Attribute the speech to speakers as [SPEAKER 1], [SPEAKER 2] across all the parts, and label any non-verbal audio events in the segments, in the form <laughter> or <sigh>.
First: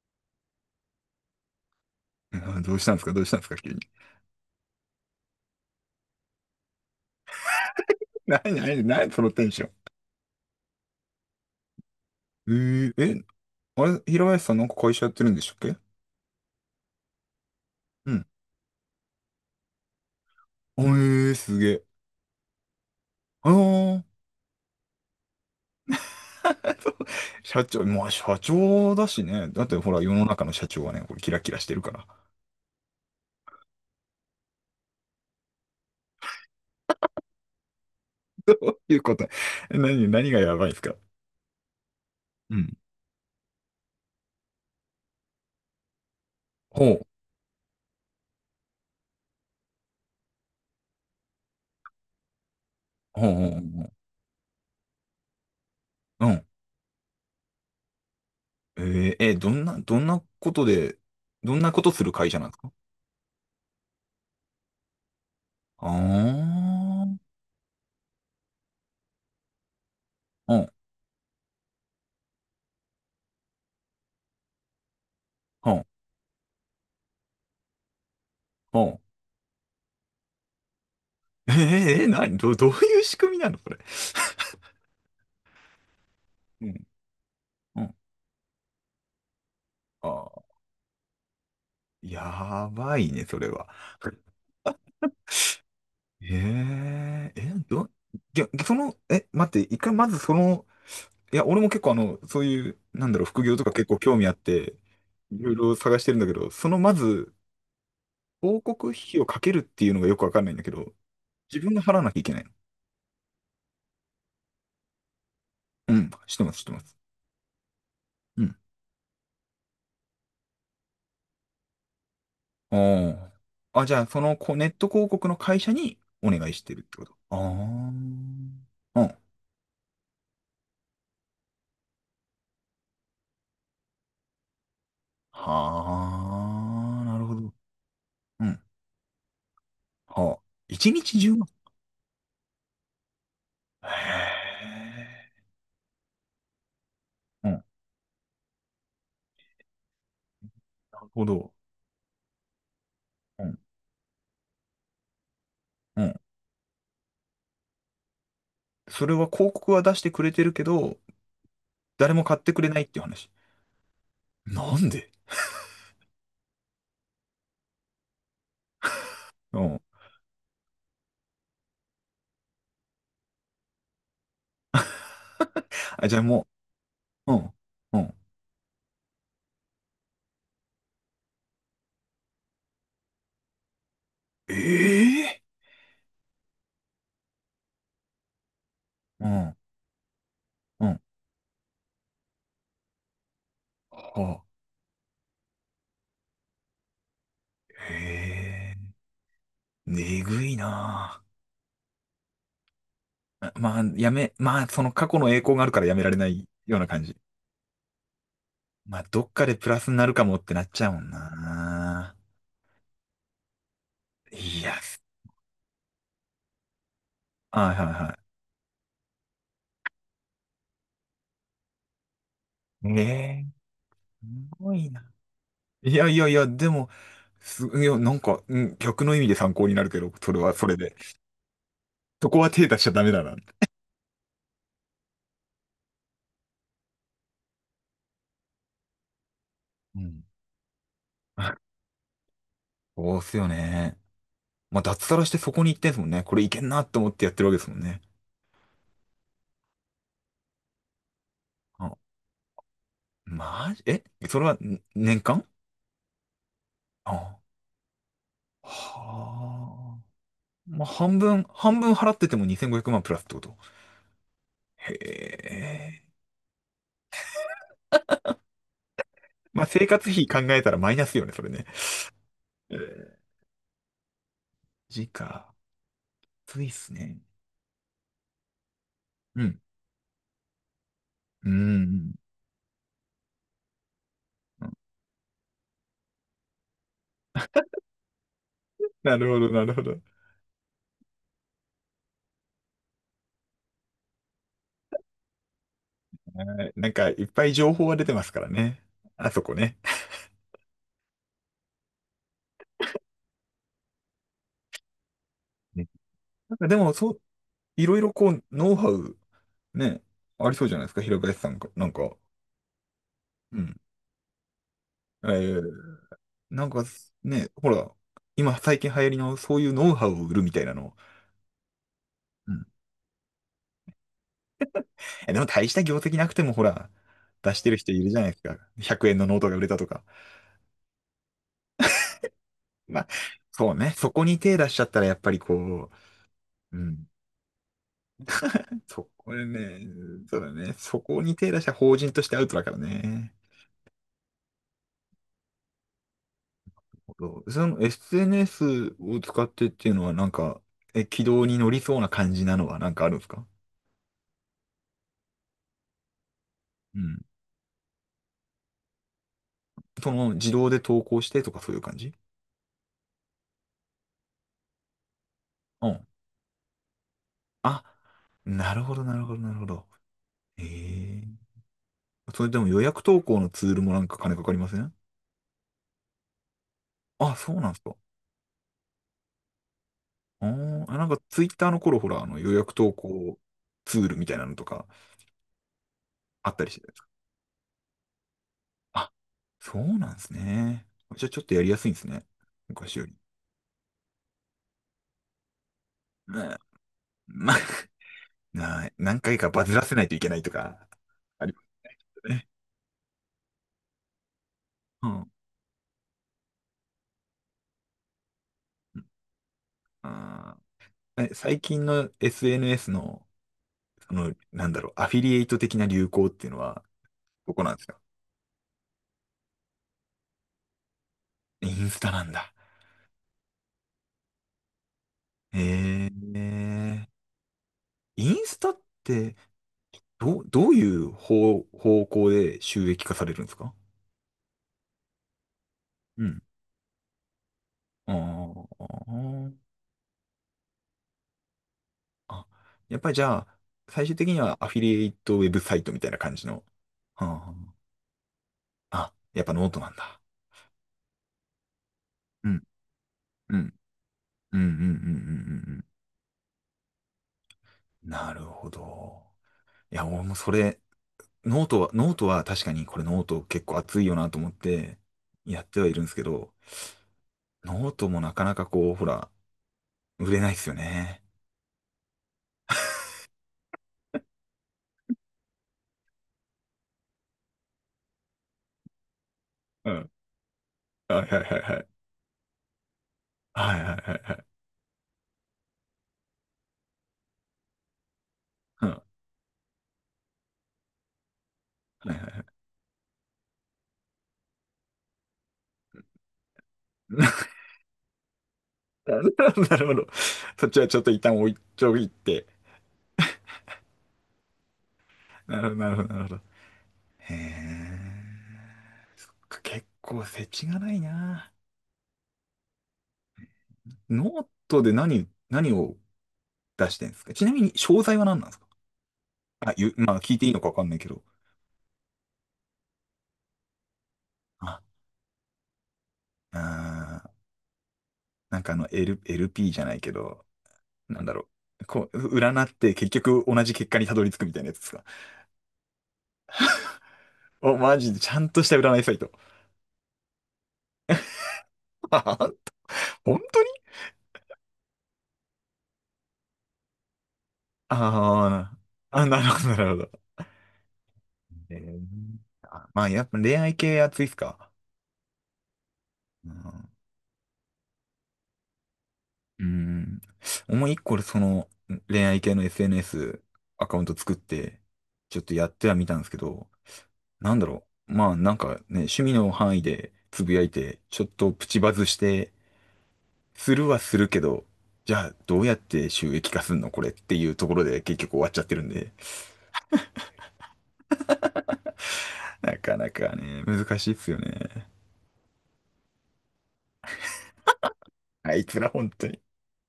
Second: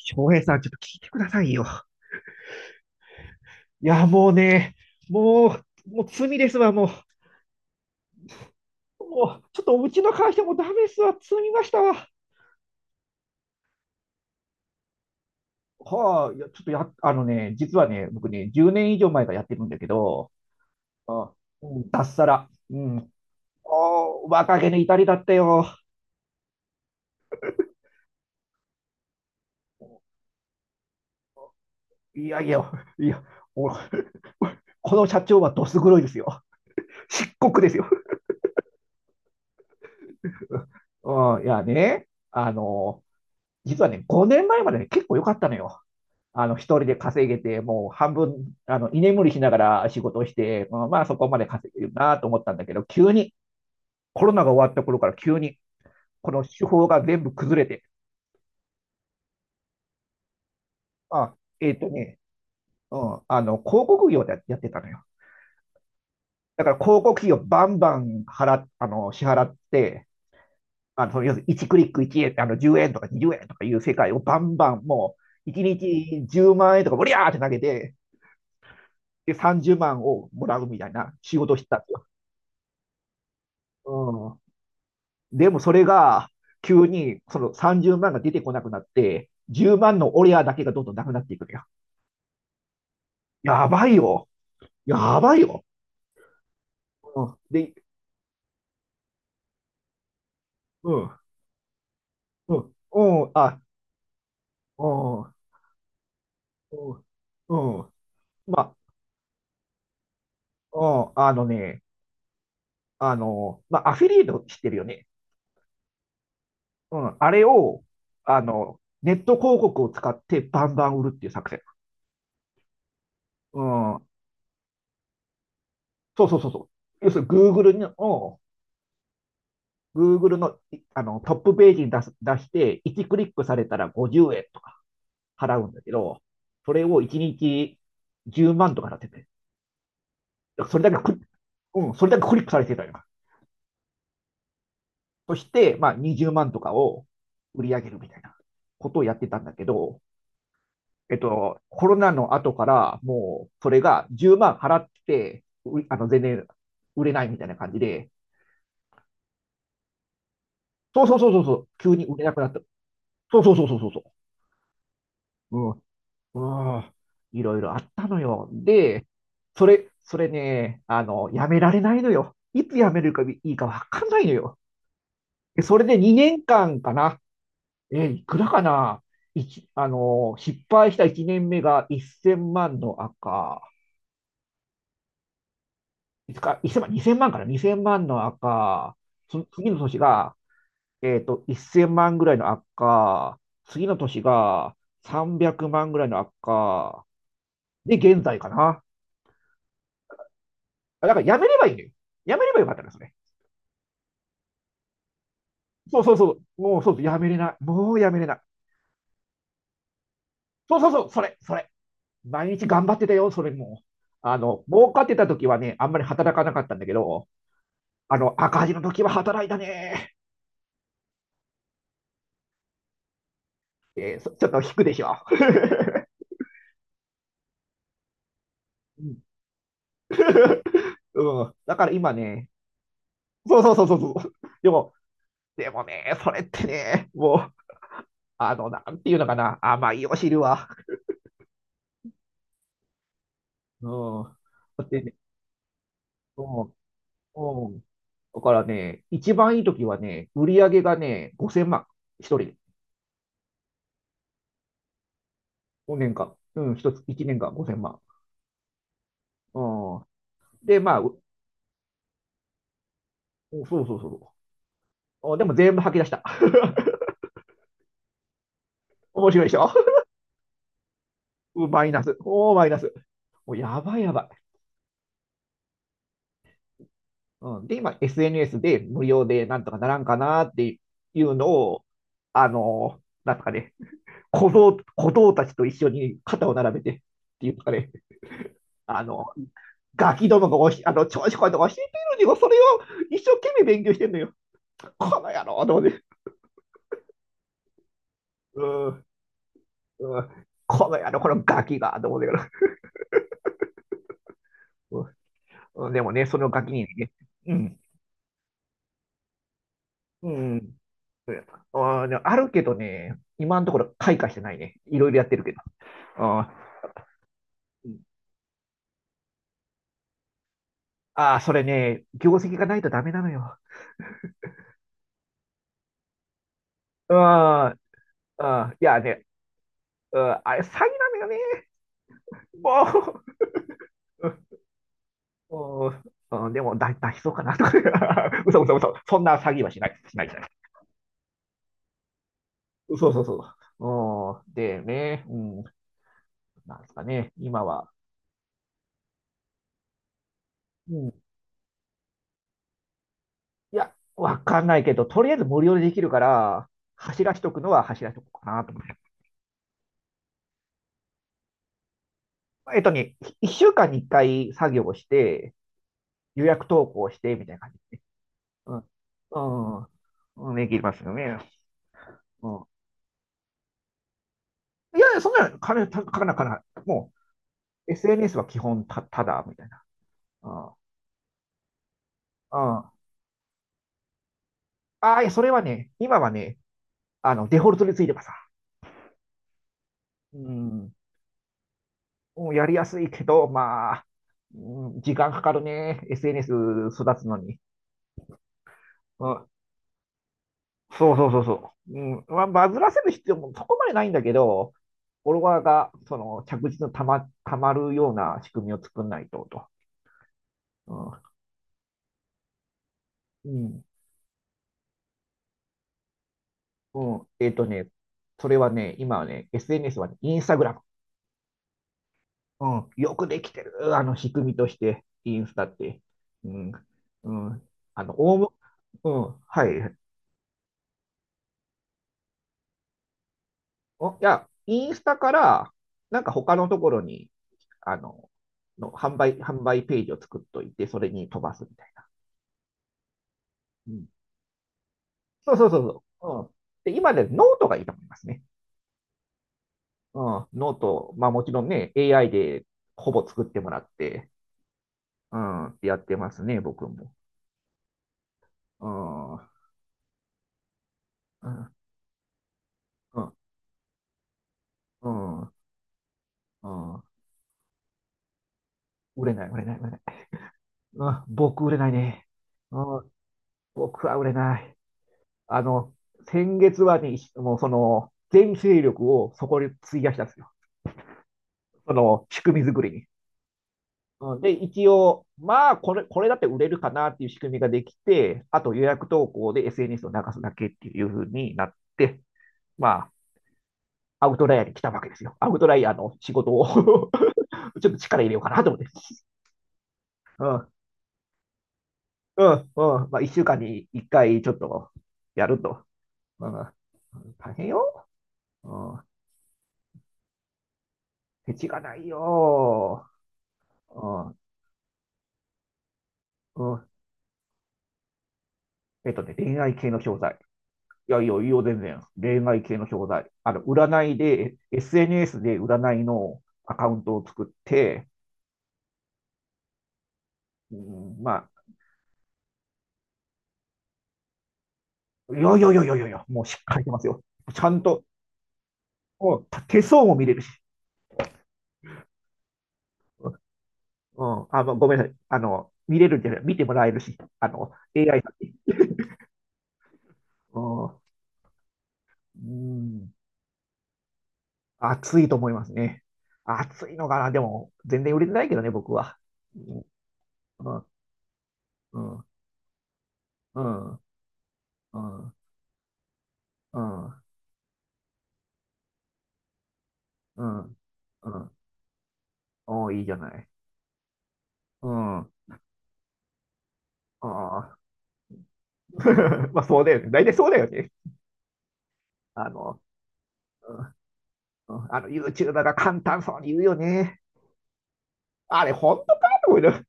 [SPEAKER 1] 翔平さん、ちょっと聞いてくださいよ。
[SPEAKER 2] <laughs> あ、どうしたんですか、どうしたんですか、急に。
[SPEAKER 1] いや、もうね、もう罪ですわ、も
[SPEAKER 2] <laughs> なになに
[SPEAKER 1] う。
[SPEAKER 2] なに、その
[SPEAKER 1] も
[SPEAKER 2] テ
[SPEAKER 1] う、
[SPEAKER 2] ン
[SPEAKER 1] ちょ
[SPEAKER 2] シ
[SPEAKER 1] っ
[SPEAKER 2] ョン。
[SPEAKER 1] とうちの会社もダメですわ、積みましたわ。
[SPEAKER 2] えー、え、あれ、平林さんなんか会社やってるんでしたっけ？
[SPEAKER 1] はあ、いや、ちょっとや、実はね、
[SPEAKER 2] うん。
[SPEAKER 1] 僕ね、10年以上前からやってるんだけど、
[SPEAKER 2] あ、
[SPEAKER 1] あ、
[SPEAKER 2] すげ
[SPEAKER 1] う
[SPEAKER 2] え。
[SPEAKER 1] ん、脱サラ。うん。
[SPEAKER 2] あー。
[SPEAKER 1] おー、若気の至りだったよ。
[SPEAKER 2] <laughs> そう、社長、まあ社長だしね。だってほら、世の中の社長はね、これキラキラしてるから。
[SPEAKER 1] い
[SPEAKER 2] <laughs>
[SPEAKER 1] やいや、いや、お <laughs> この社長はどす黒いですよ。漆黒ですよ。
[SPEAKER 2] どういうこと？何がやばいんですか？
[SPEAKER 1] うん、いやね、
[SPEAKER 2] うん。
[SPEAKER 1] 実はね、5年前までね、結構良かったのよ。一人
[SPEAKER 2] ほ
[SPEAKER 1] で
[SPEAKER 2] う、
[SPEAKER 1] 稼げて、もう半分、居眠りしながら仕事をして、まあそこまで稼げるなと思ったんだけど、急
[SPEAKER 2] ほ
[SPEAKER 1] に、
[SPEAKER 2] う、ほう、ほう。
[SPEAKER 1] コロナが終わった頃から急に、
[SPEAKER 2] う
[SPEAKER 1] この
[SPEAKER 2] ん。
[SPEAKER 1] 手法が全部崩れて、
[SPEAKER 2] えどんなことで、
[SPEAKER 1] あ、
[SPEAKER 2] どん
[SPEAKER 1] え
[SPEAKER 2] な
[SPEAKER 1] っ
[SPEAKER 2] こ
[SPEAKER 1] と
[SPEAKER 2] とする
[SPEAKER 1] ね、
[SPEAKER 2] 会社なんですか？
[SPEAKER 1] うん、広告業でやってたのよ。
[SPEAKER 2] あ
[SPEAKER 1] だから広
[SPEAKER 2] あー、
[SPEAKER 1] 告費をバンバン払っ、あの、支払って、
[SPEAKER 2] ほう、
[SPEAKER 1] 要するに1クリック1円、10円とか20円とかいう世界をバンバンもう、1
[SPEAKER 2] ほう、
[SPEAKER 1] 日10万円とか、おりゃーって投げて、
[SPEAKER 2] ほう。
[SPEAKER 1] で、30万をもらうみたいな仕事
[SPEAKER 2] え
[SPEAKER 1] をしてたんです
[SPEAKER 2] え
[SPEAKER 1] よ。
[SPEAKER 2] え、どういう仕組みなのそれ。
[SPEAKER 1] うん。でもそれが
[SPEAKER 2] う
[SPEAKER 1] 急
[SPEAKER 2] ん。
[SPEAKER 1] にその
[SPEAKER 2] う
[SPEAKER 1] 30
[SPEAKER 2] ん。
[SPEAKER 1] 万が出てこなくなって、10万
[SPEAKER 2] あ
[SPEAKER 1] のオレア
[SPEAKER 2] あ、
[SPEAKER 1] だけがどんどんなくなっていくのよ。
[SPEAKER 2] やばいね、それ
[SPEAKER 1] や
[SPEAKER 2] は。
[SPEAKER 1] ばいよ。やばいよ。
[SPEAKER 2] え
[SPEAKER 1] う
[SPEAKER 2] え
[SPEAKER 1] ん、
[SPEAKER 2] え、
[SPEAKER 1] で、
[SPEAKER 2] ど、ぎゃ、その、待って、一回まずその、
[SPEAKER 1] うん、
[SPEAKER 2] いや、俺も結構あの、そう
[SPEAKER 1] う
[SPEAKER 2] い
[SPEAKER 1] ん、
[SPEAKER 2] う、なんだろ
[SPEAKER 1] う
[SPEAKER 2] う、
[SPEAKER 1] ん、
[SPEAKER 2] 副業とか結構興味あって、
[SPEAKER 1] うん、う
[SPEAKER 2] いろいろ探してるんだけど、そのま
[SPEAKER 1] ん、
[SPEAKER 2] ず、
[SPEAKER 1] うん。
[SPEAKER 2] 広
[SPEAKER 1] ま
[SPEAKER 2] 告費をかけるっていうのがよくわかんないんだけど、
[SPEAKER 1] あ、うん、
[SPEAKER 2] 自分が払わなきゃいけないの？
[SPEAKER 1] アフィリエイト知ってるよね。
[SPEAKER 2] うん、知ってます、知ってま
[SPEAKER 1] う
[SPEAKER 2] す。
[SPEAKER 1] ん、あれを、
[SPEAKER 2] うん。
[SPEAKER 1] ネット広告を使ってバンバン売るっていう作戦。
[SPEAKER 2] あ
[SPEAKER 1] う
[SPEAKER 2] あ。あ、じゃ
[SPEAKER 1] ん、
[SPEAKER 2] あ、そのネット広告の会社に
[SPEAKER 1] そう
[SPEAKER 2] お
[SPEAKER 1] そうそ
[SPEAKER 2] 願
[SPEAKER 1] う
[SPEAKER 2] い
[SPEAKER 1] そ
[SPEAKER 2] し
[SPEAKER 1] う。
[SPEAKER 2] てるってこ
[SPEAKER 1] 要
[SPEAKER 2] と。
[SPEAKER 1] するに
[SPEAKER 2] ああ
[SPEAKER 1] Google の
[SPEAKER 2] ー。うん。
[SPEAKER 1] Google のあのトップページに出して、1クリックされたら50円とか払うんだけど、それ
[SPEAKER 2] は
[SPEAKER 1] を
[SPEAKER 2] あ、
[SPEAKER 1] 1
[SPEAKER 2] なるほど。
[SPEAKER 1] 日
[SPEAKER 2] う
[SPEAKER 1] 10
[SPEAKER 2] ん。
[SPEAKER 1] 万とか払ってて、
[SPEAKER 2] はあ。
[SPEAKER 1] それだ
[SPEAKER 2] 一
[SPEAKER 1] けク
[SPEAKER 2] 日
[SPEAKER 1] リ、
[SPEAKER 2] 10万。
[SPEAKER 1] うん、それだけクリックされてたよ。
[SPEAKER 2] へ
[SPEAKER 1] そして、まあ、20万とかを
[SPEAKER 2] え。うん。
[SPEAKER 1] 売
[SPEAKER 2] な
[SPEAKER 1] り上げるみたいなことをやってたんだけど、
[SPEAKER 2] るほど。
[SPEAKER 1] コロナの後から
[SPEAKER 2] う
[SPEAKER 1] もう
[SPEAKER 2] ん。
[SPEAKER 1] それが10万払って、
[SPEAKER 2] うん。
[SPEAKER 1] 全然売れないみたいな感じで、
[SPEAKER 2] それは広告は出してくれてるけど、
[SPEAKER 1] そうそうそうそうそう、急に
[SPEAKER 2] 誰
[SPEAKER 1] 売
[SPEAKER 2] も
[SPEAKER 1] れな
[SPEAKER 2] 買
[SPEAKER 1] く
[SPEAKER 2] っ
[SPEAKER 1] なっ
[SPEAKER 2] て
[SPEAKER 1] た。
[SPEAKER 2] くれないっていう話。
[SPEAKER 1] そうそうそうそうそ
[SPEAKER 2] なんで？
[SPEAKER 1] う。ううん、いろいろあったのよ。で、
[SPEAKER 2] う
[SPEAKER 1] そ
[SPEAKER 2] ん。
[SPEAKER 1] れ、それね、やめられないのよ。いつやめるかいいかわかんないのよ。でそれで
[SPEAKER 2] あ、じゃあ
[SPEAKER 1] 2
[SPEAKER 2] も
[SPEAKER 1] 年間かんかな。
[SPEAKER 2] う、うん。うん。
[SPEAKER 1] いくらかな。一あの、失敗した1年目が1000万の赤。
[SPEAKER 2] ええ。
[SPEAKER 1] いつか、1 0万、2000万から2000万の赤。
[SPEAKER 2] うん。
[SPEAKER 1] 次の年が、
[SPEAKER 2] うん。
[SPEAKER 1] 1000万ぐらいの赤。次の
[SPEAKER 2] は
[SPEAKER 1] 年
[SPEAKER 2] あ。
[SPEAKER 1] が300万ぐらいの赤。で、現在か
[SPEAKER 2] へ
[SPEAKER 1] な。
[SPEAKER 2] え。ねぐい
[SPEAKER 1] だか
[SPEAKER 2] な
[SPEAKER 1] らやめればいいのよ。やめればよかったんですね。
[SPEAKER 2] あ。まあ、まあ、その過去の栄光があるからや
[SPEAKER 1] そ
[SPEAKER 2] め
[SPEAKER 1] う
[SPEAKER 2] ら
[SPEAKER 1] そう
[SPEAKER 2] れな
[SPEAKER 1] そ
[SPEAKER 2] い
[SPEAKER 1] う。
[SPEAKER 2] よ
[SPEAKER 1] も
[SPEAKER 2] う
[SPEAKER 1] う
[SPEAKER 2] な
[SPEAKER 1] そう
[SPEAKER 2] 感じ。
[SPEAKER 1] やめれない。もうやめれない。
[SPEAKER 2] まあ、どっかでプラスになるかもってなっ
[SPEAKER 1] そう
[SPEAKER 2] ち
[SPEAKER 1] そ
[SPEAKER 2] ゃ
[SPEAKER 1] う
[SPEAKER 2] うも
[SPEAKER 1] そう、
[SPEAKER 2] ん
[SPEAKER 1] それ、それ。
[SPEAKER 2] な。
[SPEAKER 1] 毎日頑張ってたよ、それもう。
[SPEAKER 2] いや、
[SPEAKER 1] 儲かってた時はね、あんまり働かなかったんだけど、
[SPEAKER 2] はいはいは
[SPEAKER 1] 赤字の時は働いたね。
[SPEAKER 2] い。ええ、す
[SPEAKER 1] ちょっと
[SPEAKER 2] ご
[SPEAKER 1] 引く
[SPEAKER 2] い
[SPEAKER 1] で
[SPEAKER 2] な。
[SPEAKER 1] しょ。
[SPEAKER 2] い
[SPEAKER 1] <laughs>
[SPEAKER 2] やいやいや、でも、いや、なんか、うん、
[SPEAKER 1] う
[SPEAKER 2] 逆の意
[SPEAKER 1] ん、
[SPEAKER 2] 味で参考になるけど、それはそれで。
[SPEAKER 1] うんだから今
[SPEAKER 2] そこ
[SPEAKER 1] ね、
[SPEAKER 2] は手出しちゃダメだな。
[SPEAKER 1] そうそうそうそうそう。でも、でもね、それってね、もう、なんていうのかな、甘
[SPEAKER 2] う
[SPEAKER 1] いお
[SPEAKER 2] ん。
[SPEAKER 1] 汁は。
[SPEAKER 2] <laughs> そうっすよね。
[SPEAKER 1] うん。
[SPEAKER 2] まあ、
[SPEAKER 1] だって
[SPEAKER 2] 脱
[SPEAKER 1] ね、
[SPEAKER 2] サラしてそこに行ってんすもんね。これいけ
[SPEAKER 1] う
[SPEAKER 2] んなって思ってやってるわけで
[SPEAKER 1] ん、う
[SPEAKER 2] すもん
[SPEAKER 1] ん。
[SPEAKER 2] ね。
[SPEAKER 1] だからね、一番いい時はね、売り上げがね、5000万、
[SPEAKER 2] あ、
[SPEAKER 1] 一人、
[SPEAKER 2] マジ、それは、年間？
[SPEAKER 1] 年間。うん、一
[SPEAKER 2] あ、
[SPEAKER 1] 年間5000万。う
[SPEAKER 2] はあ。
[SPEAKER 1] ん。で、
[SPEAKER 2] まあ、
[SPEAKER 1] まあ、
[SPEAKER 2] 半分払ってても2500万プラスってこと。
[SPEAKER 1] そうそうそ
[SPEAKER 2] へ
[SPEAKER 1] う。でも全部吐き
[SPEAKER 2] え。
[SPEAKER 1] 出した。<laughs> 面白いでし
[SPEAKER 2] まあ、
[SPEAKER 1] ょ
[SPEAKER 2] 生活費考えたらマイナスよね、それね。
[SPEAKER 1] マイナス。おー、マイ
[SPEAKER 2] え
[SPEAKER 1] ナス。
[SPEAKER 2] ー
[SPEAKER 1] もうやばいやばい。
[SPEAKER 2] マジついっすね。
[SPEAKER 1] うん、で、今、SNS で無料
[SPEAKER 2] う
[SPEAKER 1] でな
[SPEAKER 2] ん。
[SPEAKER 1] んとかならんかなっていうの
[SPEAKER 2] う
[SPEAKER 1] を、
[SPEAKER 2] ん。
[SPEAKER 1] なんとかね、小僧たちと一緒に肩を並べてっていうかね、あ
[SPEAKER 2] な
[SPEAKER 1] の
[SPEAKER 2] るほ
[SPEAKER 1] ー
[SPEAKER 2] ど、なるほど。
[SPEAKER 1] ガキどもがあの調子こいとか教えてるのにそれを一生懸命勉強してんのよ。この野郎と思って。
[SPEAKER 2] はい。なんか、いっぱい情報が出てますから
[SPEAKER 1] う
[SPEAKER 2] ね。
[SPEAKER 1] ん
[SPEAKER 2] あ、そこね。
[SPEAKER 1] うんこの野郎、このガキが、と思ってから。うん
[SPEAKER 2] ね、
[SPEAKER 1] うでもね、その
[SPEAKER 2] なん
[SPEAKER 1] ガ
[SPEAKER 2] か
[SPEAKER 1] キ
[SPEAKER 2] で
[SPEAKER 1] に
[SPEAKER 2] も、そ
[SPEAKER 1] ね、
[SPEAKER 2] う、
[SPEAKER 1] うん、
[SPEAKER 2] いろいろこう、ノウハウ、ね、
[SPEAKER 1] う
[SPEAKER 2] ありそう
[SPEAKER 1] ん、
[SPEAKER 2] じゃないですか、平林さんが。なんか、
[SPEAKER 1] あるけどね、
[SPEAKER 2] う
[SPEAKER 1] 今のとこ
[SPEAKER 2] ん。
[SPEAKER 1] ろ開花してないね。いろいろや
[SPEAKER 2] え
[SPEAKER 1] ってるけど。
[SPEAKER 2] ー、
[SPEAKER 1] あ
[SPEAKER 2] なんか、ね、ほら、今最近流行りのそういうノウハウを売るみたいなの。
[SPEAKER 1] あそれね、業
[SPEAKER 2] う
[SPEAKER 1] 績が
[SPEAKER 2] ん。
[SPEAKER 1] ないとダメなのよ。
[SPEAKER 2] でも大した業績なくても、ほら、
[SPEAKER 1] う
[SPEAKER 2] 出し
[SPEAKER 1] ん、う
[SPEAKER 2] てる
[SPEAKER 1] ん
[SPEAKER 2] 人いるじゃないですか。
[SPEAKER 1] いや
[SPEAKER 2] 100円
[SPEAKER 1] ね、
[SPEAKER 2] のノートが売れたとか。
[SPEAKER 1] うんあれ詐欺なのよね。も
[SPEAKER 2] まあ、
[SPEAKER 1] う、
[SPEAKER 2] そうね、そこに手出しちゃったら、やっぱりこ
[SPEAKER 1] う
[SPEAKER 2] う、
[SPEAKER 1] ん、うんでも、
[SPEAKER 2] うん。
[SPEAKER 1] 出しそうかなとか。<laughs> 嘘嘘嘘。そん
[SPEAKER 2] こ
[SPEAKER 1] な
[SPEAKER 2] れ
[SPEAKER 1] 詐欺はし
[SPEAKER 2] ね、
[SPEAKER 1] ない、しない、し
[SPEAKER 2] そ
[SPEAKER 1] な
[SPEAKER 2] うだ
[SPEAKER 1] い。
[SPEAKER 2] ね。そこに手出した法人としてアウトだから
[SPEAKER 1] そうそう
[SPEAKER 2] ね。
[SPEAKER 1] そう。うん、でね、うん、なんですかね、
[SPEAKER 2] そう、
[SPEAKER 1] 今
[SPEAKER 2] その
[SPEAKER 1] は。
[SPEAKER 2] SNS を使ってっていうのはなんか、
[SPEAKER 1] うん、い
[SPEAKER 2] 軌道に乗りそうな感じなのはなんかあるんですか？
[SPEAKER 1] や、わかんないけど、とりあえず無料でできるから、
[SPEAKER 2] うん。
[SPEAKER 1] 走らしとくのは走らしとこうかなと思って。
[SPEAKER 2] その自動で投稿してとかそういう感じ？
[SPEAKER 1] えっとね、1週間に1回作業をして、
[SPEAKER 2] うん。
[SPEAKER 1] 予約投稿して、みたいな感じ
[SPEAKER 2] あ、
[SPEAKER 1] でね。
[SPEAKER 2] な
[SPEAKER 1] う
[SPEAKER 2] る
[SPEAKER 1] ん。
[SPEAKER 2] ほど、なるほど、なるほ
[SPEAKER 1] うん。
[SPEAKER 2] ど。
[SPEAKER 1] うん、
[SPEAKER 2] え
[SPEAKER 1] できますよ
[SPEAKER 2] え、
[SPEAKER 1] ね。
[SPEAKER 2] そ
[SPEAKER 1] う
[SPEAKER 2] れで
[SPEAKER 1] ん。
[SPEAKER 2] も予約投稿のツールもなんか金かかりません？
[SPEAKER 1] いやいや、そんなの金たかなかな。も
[SPEAKER 2] あ、そうなんです
[SPEAKER 1] う、
[SPEAKER 2] か。
[SPEAKER 1] SNS は基本ただ、みたいな。
[SPEAKER 2] あ
[SPEAKER 1] うん。
[SPEAKER 2] ーあ、なんかツイッターの頃ほら、あの予
[SPEAKER 1] う
[SPEAKER 2] 約
[SPEAKER 1] ん。
[SPEAKER 2] 投稿ツールみたいなのとか
[SPEAKER 1] ああ、いやそれはね、今は
[SPEAKER 2] あっ
[SPEAKER 1] ね、
[SPEAKER 2] たりしてたじゃないで
[SPEAKER 1] デフォルトについてます。
[SPEAKER 2] すか。そうなんです
[SPEAKER 1] う
[SPEAKER 2] ね。
[SPEAKER 1] ん、
[SPEAKER 2] じゃあちょっとやりやすいんですね。
[SPEAKER 1] もうやりや
[SPEAKER 2] 昔
[SPEAKER 1] す
[SPEAKER 2] よ
[SPEAKER 1] い
[SPEAKER 2] り。
[SPEAKER 1] けど、まあ、うん、時間かかるね。SNS
[SPEAKER 2] まあ、
[SPEAKER 1] 育つの
[SPEAKER 2] まあ、
[SPEAKER 1] に。
[SPEAKER 2] <laughs> 何
[SPEAKER 1] う
[SPEAKER 2] 回
[SPEAKER 1] ん、
[SPEAKER 2] かバズらせないといけないとか、
[SPEAKER 1] そうそうそう
[SPEAKER 2] ありま
[SPEAKER 1] そう。うん、
[SPEAKER 2] すよ
[SPEAKER 1] まあ、
[SPEAKER 2] ね。
[SPEAKER 1] バズらせる必要もそこまでないんだけど、
[SPEAKER 2] う
[SPEAKER 1] フ
[SPEAKER 2] ん。
[SPEAKER 1] ォロワーが、着実にたまるような仕組みを作んないと、と。
[SPEAKER 2] あー、
[SPEAKER 1] う
[SPEAKER 2] 最近の SNS の、
[SPEAKER 1] ん、うん、
[SPEAKER 2] その、なんだろう、アフィリエイト的な流行っていうのは、
[SPEAKER 1] うん
[SPEAKER 2] どこなんですか？
[SPEAKER 1] それはね、今はね、SNS はね、インスタグラム。
[SPEAKER 2] インスタなんだ。
[SPEAKER 1] うん、よくできてる、あの仕組みとして、インスタって。
[SPEAKER 2] え
[SPEAKER 1] うん、
[SPEAKER 2] ー、
[SPEAKER 1] うん、
[SPEAKER 2] イ
[SPEAKER 1] オ
[SPEAKER 2] ン
[SPEAKER 1] ウム、
[SPEAKER 2] スタっ
[SPEAKER 1] うん、
[SPEAKER 2] て、
[SPEAKER 1] はい。
[SPEAKER 2] どういう方向で収益化されるんですか？
[SPEAKER 1] いや、インスタから、な
[SPEAKER 2] う
[SPEAKER 1] んか
[SPEAKER 2] ん。
[SPEAKER 1] 他のところに、あ
[SPEAKER 2] あ
[SPEAKER 1] の、販売、
[SPEAKER 2] あ、
[SPEAKER 1] 販売ページを作っといて、それに飛ばすみたいな。
[SPEAKER 2] あ、やっぱりじゃあ、
[SPEAKER 1] うん、
[SPEAKER 2] 最終的にはアフィリエイトウェ
[SPEAKER 1] そう
[SPEAKER 2] ブ
[SPEAKER 1] そう
[SPEAKER 2] サ
[SPEAKER 1] そ
[SPEAKER 2] イトみ
[SPEAKER 1] う
[SPEAKER 2] たいな感
[SPEAKER 1] そう。う
[SPEAKER 2] じ
[SPEAKER 1] ん、
[SPEAKER 2] の。
[SPEAKER 1] で、今で
[SPEAKER 2] はあ、
[SPEAKER 1] ノート
[SPEAKER 2] は
[SPEAKER 1] がいいと思いますね。
[SPEAKER 2] あ、あ、やっぱノートなん
[SPEAKER 1] う
[SPEAKER 2] だ。
[SPEAKER 1] ん、ノート、まあもちろんね、AI
[SPEAKER 2] うん、
[SPEAKER 1] でほぼ作っ
[SPEAKER 2] う
[SPEAKER 1] ても
[SPEAKER 2] ん、
[SPEAKER 1] らって、
[SPEAKER 2] うん、うん、うん、うん
[SPEAKER 1] う
[SPEAKER 2] う
[SPEAKER 1] ん、
[SPEAKER 2] ん
[SPEAKER 1] やってますね、僕も。
[SPEAKER 2] うん。なるほ
[SPEAKER 1] う
[SPEAKER 2] ど。
[SPEAKER 1] ん、う
[SPEAKER 2] いや、俺もそれ、ノ
[SPEAKER 1] ん、
[SPEAKER 2] ートは、ノートは確かにこれ
[SPEAKER 1] う
[SPEAKER 2] ノー
[SPEAKER 1] ん、
[SPEAKER 2] ト結構熱いよなと思って
[SPEAKER 1] うん。
[SPEAKER 2] やってはいるんですけど、
[SPEAKER 1] うん
[SPEAKER 2] ノートもなかなかこう、ほ
[SPEAKER 1] 売
[SPEAKER 2] ら、
[SPEAKER 1] れない、売れない、売れない。
[SPEAKER 2] 売れないですよ
[SPEAKER 1] う
[SPEAKER 2] ね。
[SPEAKER 1] ん、僕売れないね。うん、僕は売れない。あの、先月はね、もう全勢力をそこに
[SPEAKER 2] う
[SPEAKER 1] 費
[SPEAKER 2] ん。
[SPEAKER 1] やしたんですよ。
[SPEAKER 2] はいはいはいはい。
[SPEAKER 1] 仕組み作りに。
[SPEAKER 2] はいはいはいは
[SPEAKER 1] うん、
[SPEAKER 2] い。
[SPEAKER 1] で、一応、まあ、これだって売れるかなっていう仕組みができて、あと予
[SPEAKER 2] うんは
[SPEAKER 1] 約投稿で SNS を流すだけっていうふうになっ
[SPEAKER 2] いはい
[SPEAKER 1] て、
[SPEAKER 2] はい。
[SPEAKER 1] まあ、アウトライアーに来たわけですよ。アウトライアーの仕事を <laughs>
[SPEAKER 2] <laughs>
[SPEAKER 1] ちょっと力入れようかなと思って。
[SPEAKER 2] なるほど。
[SPEAKER 1] う
[SPEAKER 2] そ
[SPEAKER 1] ん、
[SPEAKER 2] っちはちょっと一旦置いといっ
[SPEAKER 1] う
[SPEAKER 2] て。
[SPEAKER 1] ん、うん。まあ、1週間に1回ちょっとや
[SPEAKER 2] な
[SPEAKER 1] る
[SPEAKER 2] るほど、
[SPEAKER 1] と。
[SPEAKER 2] なるほど、なるほど。へ
[SPEAKER 1] うん、大変よ。
[SPEAKER 2] え。
[SPEAKER 1] うん、フ
[SPEAKER 2] 結構世知がないな。
[SPEAKER 1] ェチがないよ。う
[SPEAKER 2] ノ
[SPEAKER 1] ん、
[SPEAKER 2] ートで何を
[SPEAKER 1] うん。
[SPEAKER 2] 出してんですか？ちなみに詳細は何なんですか？
[SPEAKER 1] 恋
[SPEAKER 2] あ、
[SPEAKER 1] 愛系の
[SPEAKER 2] ま
[SPEAKER 1] 教
[SPEAKER 2] あ聞
[SPEAKER 1] 材。
[SPEAKER 2] いていいのかわかんないけ
[SPEAKER 1] いや、
[SPEAKER 2] ど。
[SPEAKER 1] いやいいよ、全然。恋愛系の教材。占いで、
[SPEAKER 2] あ、
[SPEAKER 1] SNS で占いの
[SPEAKER 2] あ
[SPEAKER 1] アカウントを
[SPEAKER 2] ー、
[SPEAKER 1] 作って、
[SPEAKER 2] なんかあの、エルピ p じゃないけど、
[SPEAKER 1] う
[SPEAKER 2] な
[SPEAKER 1] ん、
[SPEAKER 2] んだろ
[SPEAKER 1] ま
[SPEAKER 2] う。こう、占って結局同じ結果にたどり着くみたいなやつですか？
[SPEAKER 1] あ、いやいやいやいやいや、もうしっかりしてますよ。ちゃ
[SPEAKER 2] お、
[SPEAKER 1] ん
[SPEAKER 2] マ
[SPEAKER 1] と、
[SPEAKER 2] ジでちゃんとした占いサイト。
[SPEAKER 1] もう手相も見れるし、
[SPEAKER 2] <laughs> 本当に？
[SPEAKER 1] うん、ごめんなさい。見れるんじゃない、見てもらえるし、AI さんに。
[SPEAKER 2] ああー、あ、なるほど、なるほど。
[SPEAKER 1] うん、
[SPEAKER 2] えー
[SPEAKER 1] う
[SPEAKER 2] あ、まあ、
[SPEAKER 1] ん
[SPEAKER 2] やっぱ恋愛系熱いっすか？
[SPEAKER 1] 暑いと思いますね。
[SPEAKER 2] うん
[SPEAKER 1] 暑いのかなでも、全然売れてないけどね、僕は。う
[SPEAKER 2] う
[SPEAKER 1] ん、
[SPEAKER 2] ん。お
[SPEAKER 1] う
[SPEAKER 2] 前一個その
[SPEAKER 1] ん、うん、
[SPEAKER 2] 恋愛系の SNS
[SPEAKER 1] う
[SPEAKER 2] ア
[SPEAKER 1] ん、
[SPEAKER 2] カウント作って、
[SPEAKER 1] うん、
[SPEAKER 2] ちょっとやってはみたんですけど、
[SPEAKER 1] うん、
[SPEAKER 2] なんだろう。まあなんかね、趣味の範囲でつ
[SPEAKER 1] う
[SPEAKER 2] ぶやい
[SPEAKER 1] ん
[SPEAKER 2] て、ちょっ
[SPEAKER 1] う
[SPEAKER 2] と
[SPEAKER 1] ん
[SPEAKER 2] プチバズして、
[SPEAKER 1] おーいいじゃない。
[SPEAKER 2] するはするけど、
[SPEAKER 1] う
[SPEAKER 2] じ
[SPEAKER 1] ん、
[SPEAKER 2] ゃ
[SPEAKER 1] あ
[SPEAKER 2] あどうやって収益化すんのこれっていうと
[SPEAKER 1] あ。
[SPEAKER 2] ころで結局終わっちゃってるんで、
[SPEAKER 1] <laughs> まあ、そうだよね。大体そうだよね。あ
[SPEAKER 2] な
[SPEAKER 1] の、
[SPEAKER 2] かなかね、難しいっすよ
[SPEAKER 1] うん、うん
[SPEAKER 2] ね。
[SPEAKER 1] YouTuber が簡単そうに言うよね。
[SPEAKER 2] あ
[SPEAKER 1] あ
[SPEAKER 2] い
[SPEAKER 1] れ、
[SPEAKER 2] つら
[SPEAKER 1] 本
[SPEAKER 2] 本
[SPEAKER 1] 当か
[SPEAKER 2] 当に。
[SPEAKER 1] と思いながら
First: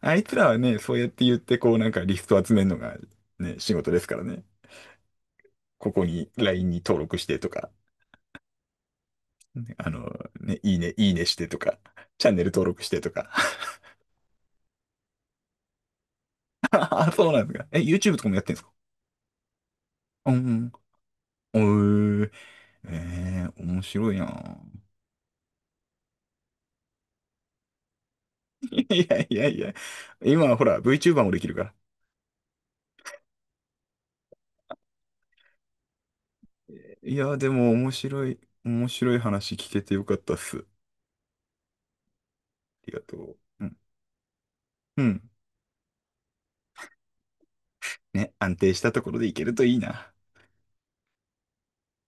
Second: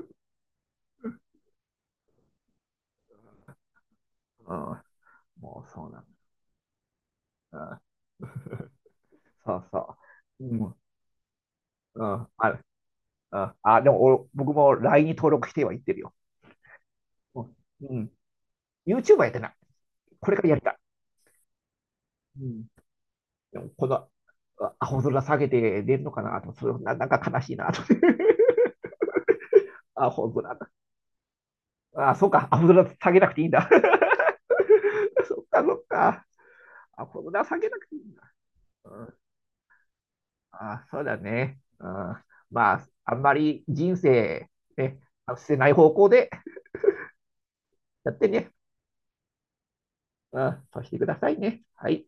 [SPEAKER 2] あいつらはね、そうやって言ってこうなんかリスト集めるのがね、仕事ですからね。
[SPEAKER 1] うん、もうそう
[SPEAKER 2] こ
[SPEAKER 1] なん
[SPEAKER 2] こ
[SPEAKER 1] だ。
[SPEAKER 2] に LINE に登録してと
[SPEAKER 1] う
[SPEAKER 2] か。
[SPEAKER 1] ん、そう
[SPEAKER 2] ね、あ
[SPEAKER 1] そ
[SPEAKER 2] の、
[SPEAKER 1] う。う
[SPEAKER 2] ね、い
[SPEAKER 1] ん、
[SPEAKER 2] いね、いいねしてとか、
[SPEAKER 1] う
[SPEAKER 2] <laughs>
[SPEAKER 1] ん、
[SPEAKER 2] チャンネ
[SPEAKER 1] あ
[SPEAKER 2] ル
[SPEAKER 1] る。
[SPEAKER 2] 登録してとか。
[SPEAKER 1] うんでも僕も LINE に登録してはいってるよ。
[SPEAKER 2] <laughs> あ、そう
[SPEAKER 1] う
[SPEAKER 2] なん
[SPEAKER 1] ん、
[SPEAKER 2] ですか。え、
[SPEAKER 1] うん
[SPEAKER 2] YouTube とかもやってんですか？
[SPEAKER 1] YouTuber やってない。こ
[SPEAKER 2] う
[SPEAKER 1] れからやりた
[SPEAKER 2] ん
[SPEAKER 1] い。
[SPEAKER 2] うん。おー、
[SPEAKER 1] うん。でも
[SPEAKER 2] 面
[SPEAKER 1] この
[SPEAKER 2] 白いなぁ。
[SPEAKER 1] 青空下げて出るのかなと、それな、なんか悲しいなと。<laughs>
[SPEAKER 2] <laughs> いやいやいや、
[SPEAKER 1] 青
[SPEAKER 2] 今は
[SPEAKER 1] 空。
[SPEAKER 2] ほら、VTuber もできるから。
[SPEAKER 1] あ、そうか、青空下げなくていいんだ。<laughs> そっか、そっか。
[SPEAKER 2] い
[SPEAKER 1] 青
[SPEAKER 2] や、
[SPEAKER 1] 空
[SPEAKER 2] で
[SPEAKER 1] 下げ
[SPEAKER 2] も
[SPEAKER 1] なく
[SPEAKER 2] 面
[SPEAKER 1] ていいん
[SPEAKER 2] 白
[SPEAKER 1] だ。
[SPEAKER 2] い、面
[SPEAKER 1] う
[SPEAKER 2] 白
[SPEAKER 1] ん、
[SPEAKER 2] い話聞けてよかったっす。あ
[SPEAKER 1] あ、そうだね。うん、まあ、
[SPEAKER 2] りが
[SPEAKER 1] あ
[SPEAKER 2] と
[SPEAKER 1] んま
[SPEAKER 2] う。
[SPEAKER 1] り
[SPEAKER 2] うん。
[SPEAKER 1] 人生、ね、
[SPEAKER 2] うん。
[SPEAKER 1] 捨てない方向でやって
[SPEAKER 2] ね、
[SPEAKER 1] ね、
[SPEAKER 2] 安定したところでいけるといいな。
[SPEAKER 1] うん、そうしてくださいね。はい。